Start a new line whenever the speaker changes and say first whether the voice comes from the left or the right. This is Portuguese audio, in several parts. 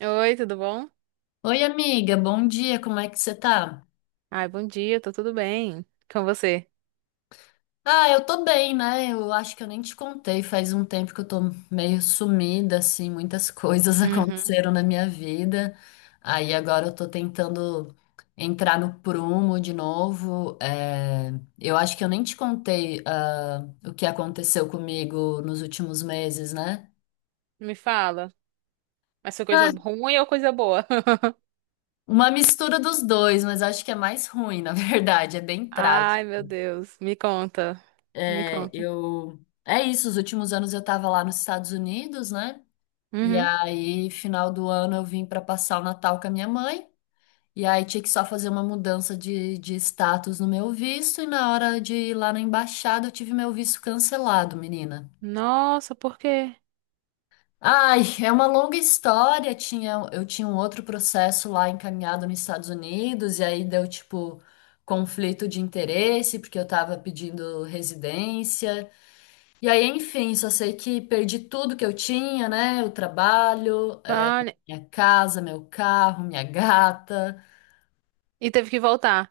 right: Oi, tudo bom?
left: Oi, amiga, bom dia, como é que você tá?
right: Ai, bom dia, tô tudo bem. Com você?
left: Ah, eu tô bem, né? Eu acho que eu nem te contei, faz um tempo que eu tô meio sumida, assim, muitas coisas
right: Uhum.
left: aconteceram na minha vida. Aí agora eu tô tentando entrar no prumo de novo. Eu acho que eu nem te contei, ah, o que aconteceu comigo nos últimos meses, né?
right: Me fala. Mas foi coisa
left: Ah,
right: ruim ou coisa boa?
left: uma mistura dos dois, mas acho que é mais ruim, na verdade, é bem trágico.
right: Ai, meu Deus. Me conta. Me
left: É,
right: conta.
left: eu. É isso, os últimos anos eu estava lá nos Estados Unidos, né? E
right: Uhum.
left: aí, final do ano, eu vim para passar o Natal com a minha mãe. E aí, tinha que só fazer uma mudança de status no meu visto. E na hora de ir lá na embaixada, eu tive meu visto cancelado, menina.
right: Nossa, por quê?
left: Ai, é uma longa história. Tinha, eu tinha um outro processo lá encaminhado nos Estados Unidos. E aí, deu tipo conflito de interesse, porque eu estava pedindo residência. E aí, enfim, só sei que perdi tudo que eu tinha, né? O trabalho,
right: Vale.
left: minha casa, meu carro, minha gata.
right: E teve que voltar.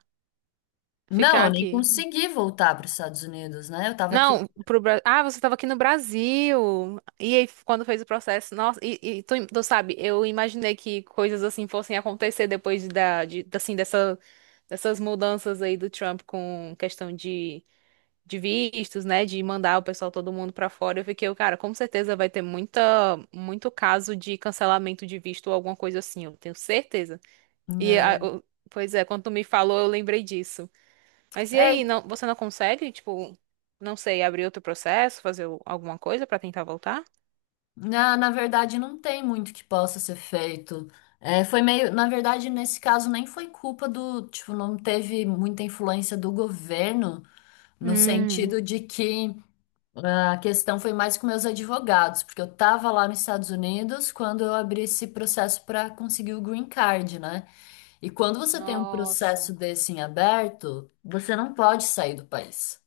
left: Não,
right: Ficar
left: eu nem
right: aqui.
left: consegui voltar para os Estados Unidos, né? Eu tava aqui.
right: Não, pro Brasil. Ah, você tava aqui no Brasil. E aí, quando fez o processo? Nossa, e tu sabe, eu imaginei que coisas assim fossem acontecer depois assim, dessas mudanças aí do Trump com questão de vistos, né, de mandar o pessoal todo mundo pra fora. Eu fiquei, cara, com certeza vai ter muita muito caso de cancelamento de visto ou alguma coisa assim, eu tenho certeza. E a-
left: Né?
right: o- Pois é, quando tu me falou, eu lembrei disso. Mas e
left: É,
right: aí, não, você não consegue, tipo, não sei, abrir outro processo, alguma coisa pra tentar voltar?
left: na verdade, não tem muito que possa ser feito. É, foi meio. Na verdade, nesse caso, nem foi culpa do. Tipo, não teve muita influência do governo, no
right: Hum,
left: sentido de que. A questão foi mais com meus advogados, porque eu estava lá nos Estados Unidos quando eu abri esse processo para conseguir o green card, né? E quando você tem um processo
right: nossa.
left: desse em aberto, você não pode sair do país.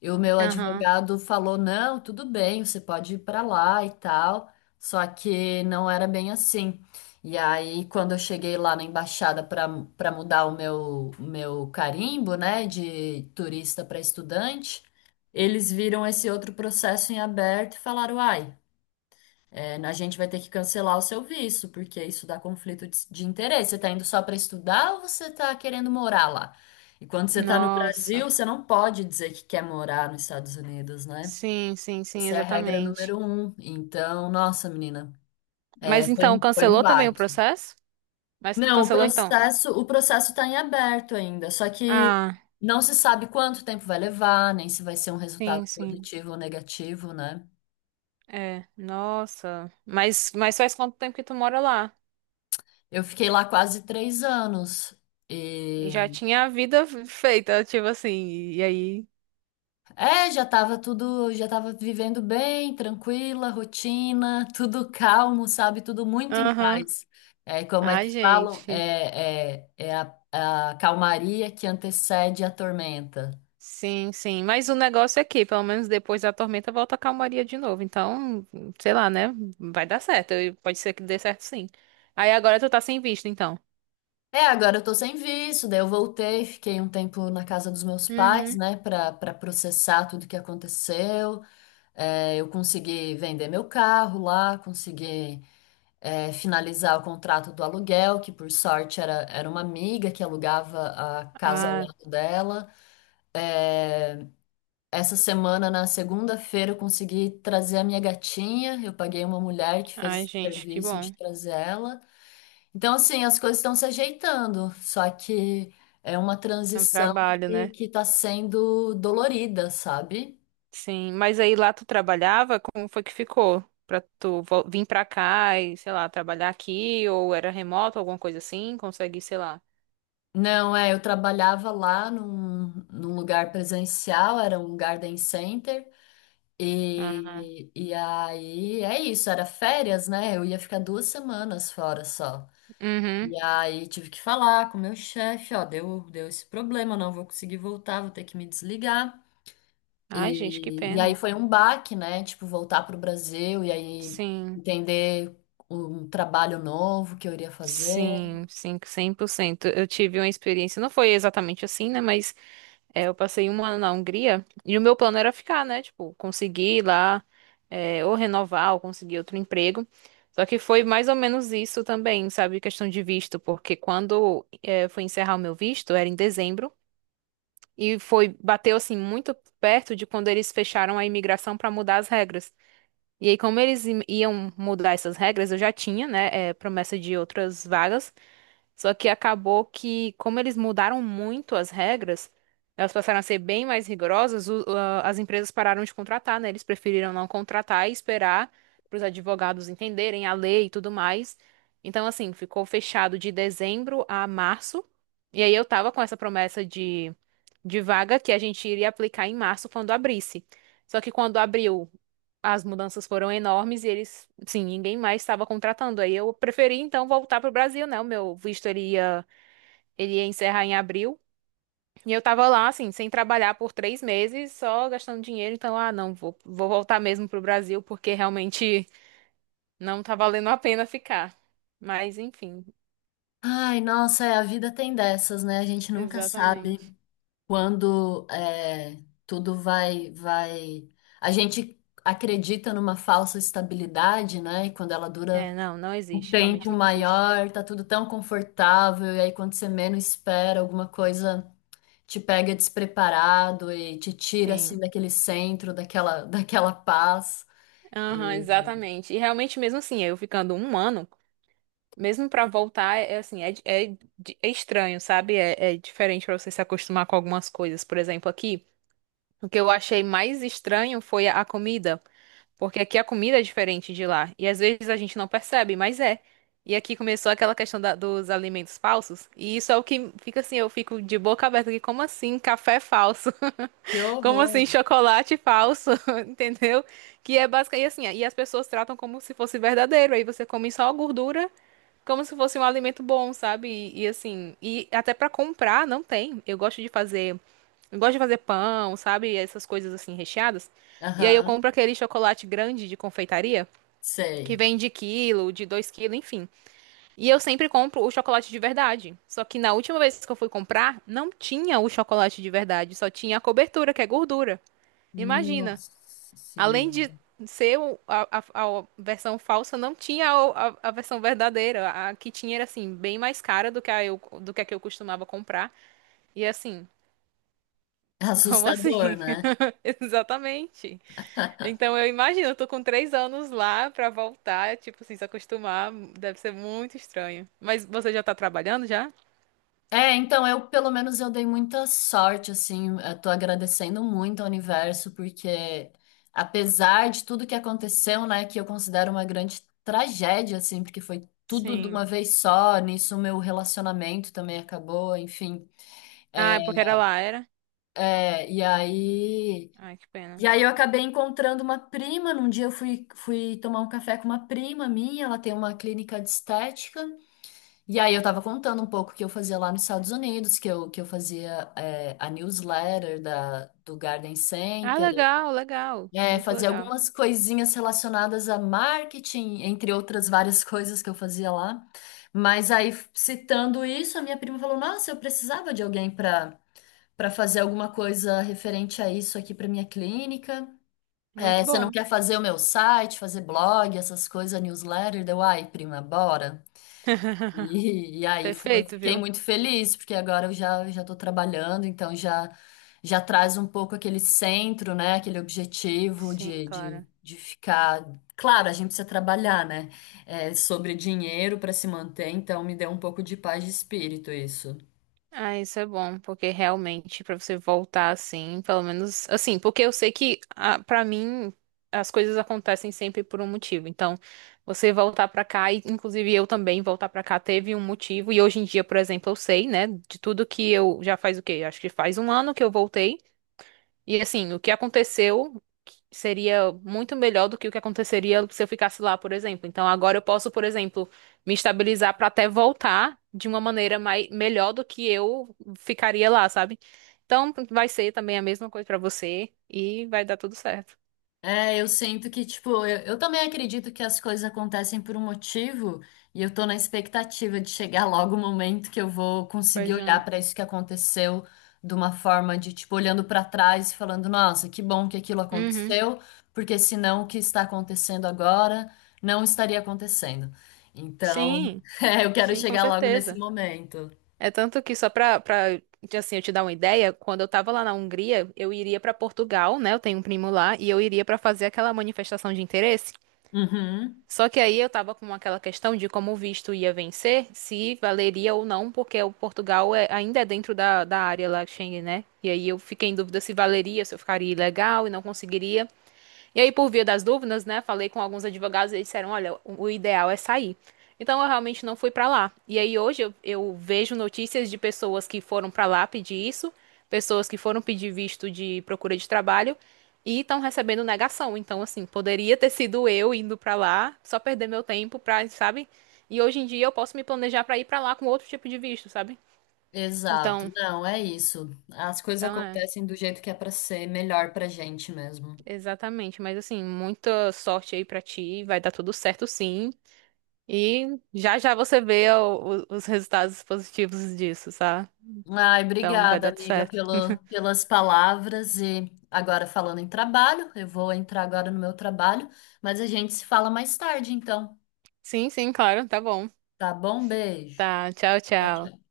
left: E o meu
right: Aham.
left: advogado falou: não, tudo bem, você pode ir para lá e tal. Só que não era bem assim. E aí, quando eu cheguei lá na embaixada para mudar o meu carimbo, né, de turista para estudante, eles viram esse outro processo em aberto e falaram: ai. É, a gente vai ter que cancelar o seu visto, porque isso dá conflito de interesse. Você está indo só para estudar ou você está querendo morar lá? E quando você está no Brasil,
right: Nossa.
left: você não pode dizer que quer morar nos Estados Unidos, né?
right: Sim, sim, sim,
left: Essa é a regra
right: exatamente.
left: número um. Então, nossa, menina, é,
right: Mas
left: foi
right: então
left: um, foi um
right: cancelou também o
left: baque.
right: processo? Mas
left: Não, o
right: cancelou então?
left: processo, o processo está em aberto ainda, só que
right: Ah,
left: não se sabe quanto tempo vai levar, nem se vai ser um resultado
right: sim, sim.
left: positivo ou negativo, né?
right: É, nossa. Mas faz quanto tempo que tu mora lá?
left: Eu fiquei lá quase 3 anos.
right: E já tinha a vida feita, tipo assim. E aí?
left: É, já tava vivendo bem, tranquila, rotina, tudo calmo, sabe? Tudo muito em
right: Aham.
left: paz. É, como é
right: Ai,
left: que falam?
right: gente.
left: É a calmaria que antecede a tormenta.
right: Sim, sim. Mas o negócio é que, pelo menos depois da tormenta, volta a calmaria de novo. Então, sei lá, né? Vai dar certo. E pode ser que dê certo, sim. Aí agora tu tá sem visto, então.
left: É, agora eu tô sem visto, daí eu voltei, fiquei um tempo na casa dos meus pais,
right: Uhum.
left: né, pra, pra processar tudo que aconteceu. É, eu consegui vender meu carro lá, consegui. Finalizar o contrato do aluguel, que por sorte era uma amiga que alugava a casa ao
right: Ah,
left: lado dela. É, essa semana, na segunda-feira, eu consegui trazer a minha gatinha. Eu paguei uma mulher que fez
right: ai,
left: esse
right: gente, que
left: serviço de
right: bom.
left: trazer ela. Então, assim, as coisas estão se ajeitando, só que é uma
right: É um
left: transição
right: trabalho,
left: que,
right: né?
left: que está sendo dolorida, sabe?
right: Sim, mas aí lá tu trabalhava, como foi que ficou? Pra tu vir pra cá e, sei lá, trabalhar aqui, ou era remoto, alguma coisa assim, consegue, sei lá.
left: Não, eu trabalhava lá num lugar presencial, era um garden center.
right: Ah,
left: E aí, é isso, era férias, né? Eu ia ficar 2 semanas fora só.
right: uhum.
left: E aí tive que falar com o meu chefe, ó, deu esse problema, não vou conseguir voltar, vou ter que me desligar.
right: Ai, gente, que
left: E aí
right: pena.
left: foi um baque, né? Tipo, voltar pro Brasil e aí
right: Sim,
left: entender um trabalho novo que eu iria fazer.
right: sim, sim, 100%. Eu tive uma experiência, não foi exatamente assim, né, mas é, eu passei um ano na Hungria e o meu plano era ficar, né? Tipo, conseguir ir lá, é, ou renovar, ou conseguir outro emprego. Só que foi mais ou menos isso também, sabe? Questão de visto, porque quando é, foi encerrar o meu visto, era em dezembro, e foi, bateu assim muito perto de quando eles fecharam a imigração para mudar as regras. E aí, como eles iam mudar essas regras, eu já tinha, né, é, promessa de outras vagas. Só que acabou que, como eles mudaram muito as regras, elas passaram a ser bem mais rigorosas, as empresas pararam de contratar, né? Eles preferiram não contratar e esperar para os advogados entenderem a lei e tudo mais. Então, assim, ficou fechado de dezembro a março. E aí eu tava com essa promessa de vaga que a gente iria aplicar em março quando abrisse. Só que quando abriu, as mudanças foram enormes e eles, sim, ninguém mais estava contratando. Aí eu preferi então voltar para o Brasil, né? O meu visto ele ia encerrar em abril. E eu tava lá, assim, sem trabalhar por 3 meses, só gastando dinheiro. Então, ah, não, vou voltar mesmo pro Brasil, porque realmente não tá valendo a pena ficar. Mas, enfim,
left: Ai, nossa, a vida tem dessas, né? A gente nunca sabe
right: exatamente.
left: quando é, tudo vai, vai. A gente acredita numa falsa estabilidade, né? E quando ela
right: É,
left: dura
right: não, não
left: um
right: existe, realmente
left: tempo
right: não existe.
left: maior, tá tudo tão confortável, e aí quando você menos espera, alguma coisa te pega despreparado e te tira assim
right: Sim.
left: daquele centro, daquela, daquela paz.
right: Aham, exatamente. E realmente, mesmo assim, eu ficando um ano, mesmo pra voltar, é assim, é estranho, sabe? É, é diferente pra você se acostumar com algumas coisas. Por exemplo, aqui, o que eu achei mais estranho foi a comida, porque aqui a comida é diferente de lá. E às vezes a gente não percebe, mas é. E aqui começou aquela questão dos alimentos falsos, e isso é o que fica assim, eu fico de boca aberta aqui, como assim, café falso?
left: Que
right: Como
left: horror!
right: assim, chocolate falso, entendeu? Que é basicamente assim, e as pessoas tratam como se fosse verdadeiro. Aí você come só a gordura, como se fosse um alimento bom, sabe? E assim, e até pra comprar não tem. Eu gosto de fazer pão, sabe? Essas coisas assim recheadas. E aí eu
left: Aham,
right: compro aquele chocolate grande de confeitaria que
left: sei.
right: vem de quilo, de 2 quilos, enfim. E eu sempre compro o chocolate de verdade. Só que na última vez que eu fui comprar, não tinha o chocolate de verdade, só tinha a cobertura, que é gordura. Imagina.
left: Nossa
right: Além de
left: Senhora.
right: ser a versão falsa, não tinha a versão verdadeira. A que tinha era assim, bem mais cara do que a que eu costumava comprar. E assim,
left: É
right: como
left: assustador,
right: assim?
left: né?
right: Exatamente. Então eu imagino, eu tô com 3 anos lá pra voltar, tipo, assim, se acostumar, deve ser muito estranho. Mas você já tá trabalhando já?
left: É, então eu, pelo menos, eu dei muita sorte, assim, eu tô agradecendo muito ao universo, porque apesar de tudo que aconteceu, né, que eu considero uma grande tragédia, assim, porque foi tudo de
right: Sim.
left: uma vez só, nisso o meu relacionamento também acabou, enfim.
right: Ah,
left: É,
right: é porque era lá, era?
left: é, e aí,
right: Ai, que pena.
left: e aí eu acabei encontrando uma prima, num dia eu fui tomar um café com uma prima minha, ela tem uma clínica de estética, e aí eu tava contando um pouco o que eu fazia lá nos Estados Unidos, que eu fazia a newsletter da, do Garden
right: Ah,
left: Center,
right: legal, legal.
left: é,
right: Muito
left: fazia
right: legal.
left: algumas coisinhas relacionadas a marketing, entre outras várias coisas que eu fazia lá. Mas aí, citando isso, a minha prima falou: Nossa, eu precisava de alguém para fazer alguma coisa referente a isso aqui para minha clínica. É,
right: Muito
left: você não
right: bom.
left: quer fazer o meu site, fazer blog, essas coisas, newsletter? Deu, ai, prima, bora. E aí
right: Perfeito,
left: fiquei
right: viu?
left: muito feliz, porque agora eu já já estou trabalhando, então já já traz um pouco aquele centro, né? Aquele objetivo
right: Sim,
left: de, de,
right: claro.
left: de ficar. Claro, a gente precisa trabalhar, né? Sobre dinheiro para se manter, então me deu um pouco de paz de espírito isso.
right: Ah, isso é bom, porque realmente pra você voltar assim, pelo menos assim, porque eu sei que pra mim as coisas acontecem sempre por um motivo. Então, você voltar pra cá e inclusive eu também voltar pra cá teve um motivo e hoje em dia, por exemplo, eu sei, né, de tudo que eu já faz o quê? Acho que faz um ano que eu voltei. E assim, o que aconteceu seria muito melhor do que o que aconteceria se eu ficasse lá, por exemplo. Então agora eu posso, por exemplo, me estabilizar para até voltar de uma maneira melhor do que eu ficaria lá, sabe? Então vai ser também a mesma coisa para você e vai dar tudo certo.
left: É, eu sinto que, tipo, eu também acredito que as coisas acontecem por um motivo e eu tô na expectativa de chegar logo o momento que eu vou conseguir
right: Pois
left: olhar
right: é.
left: pra isso que aconteceu de uma forma de, tipo, olhando pra trás e falando, nossa, que bom que aquilo
right: Uhum.
left: aconteceu, porque senão o que está acontecendo agora não estaria acontecendo. Então,
right: Sim,
left: eu quero
right: sim, com
left: chegar logo nesse
right: certeza.
left: momento.
right: É tanto que só pra assim, eu te dar uma ideia, quando eu tava lá na Hungria, eu iria pra Portugal, né? Eu tenho um primo lá, e eu iria pra fazer aquela manifestação de interesse.
left: Uhum.
right: Só que aí eu tava com aquela questão de como o visto ia vencer, se valeria ou não, porque o Portugal ainda é dentro da área lá Schengen, né? E aí eu fiquei em dúvida se valeria, se eu ficaria ilegal e não conseguiria. E aí, por via das dúvidas, né, falei com alguns advogados e eles disseram, olha, o ideal é sair. Então, eu realmente não fui pra lá. E aí, hoje, eu vejo notícias de pessoas que foram pra lá pedir isso, pessoas que foram pedir visto de procura de trabalho e estão recebendo negação. Então, assim, poderia ter sido eu indo pra lá, só perder meu tempo pra, sabe? E hoje em dia eu posso me planejar pra ir pra lá com outro tipo de visto, sabe?
left: Exato.
right: Então,
left: Não, é isso. As coisas
right: então é,
left: acontecem do jeito que é pra ser melhor pra gente mesmo.
right: exatamente. Mas assim, muita sorte aí pra ti, vai dar tudo certo sim. E já já você vê os resultados positivos disso, tá?
left: Ai,
right: Então vai
left: obrigada,
right: dar tudo
left: amiga,
right: certo.
left: pelas palavras. E agora falando em trabalho, eu vou entrar agora no meu trabalho, mas a gente se fala mais tarde, então.
right: Sim, sim, claro, tá bom.
left: Tá bom? Beijo.
right: Tá, tchau,
left: Tchau,
right: tchau.
left: tchau.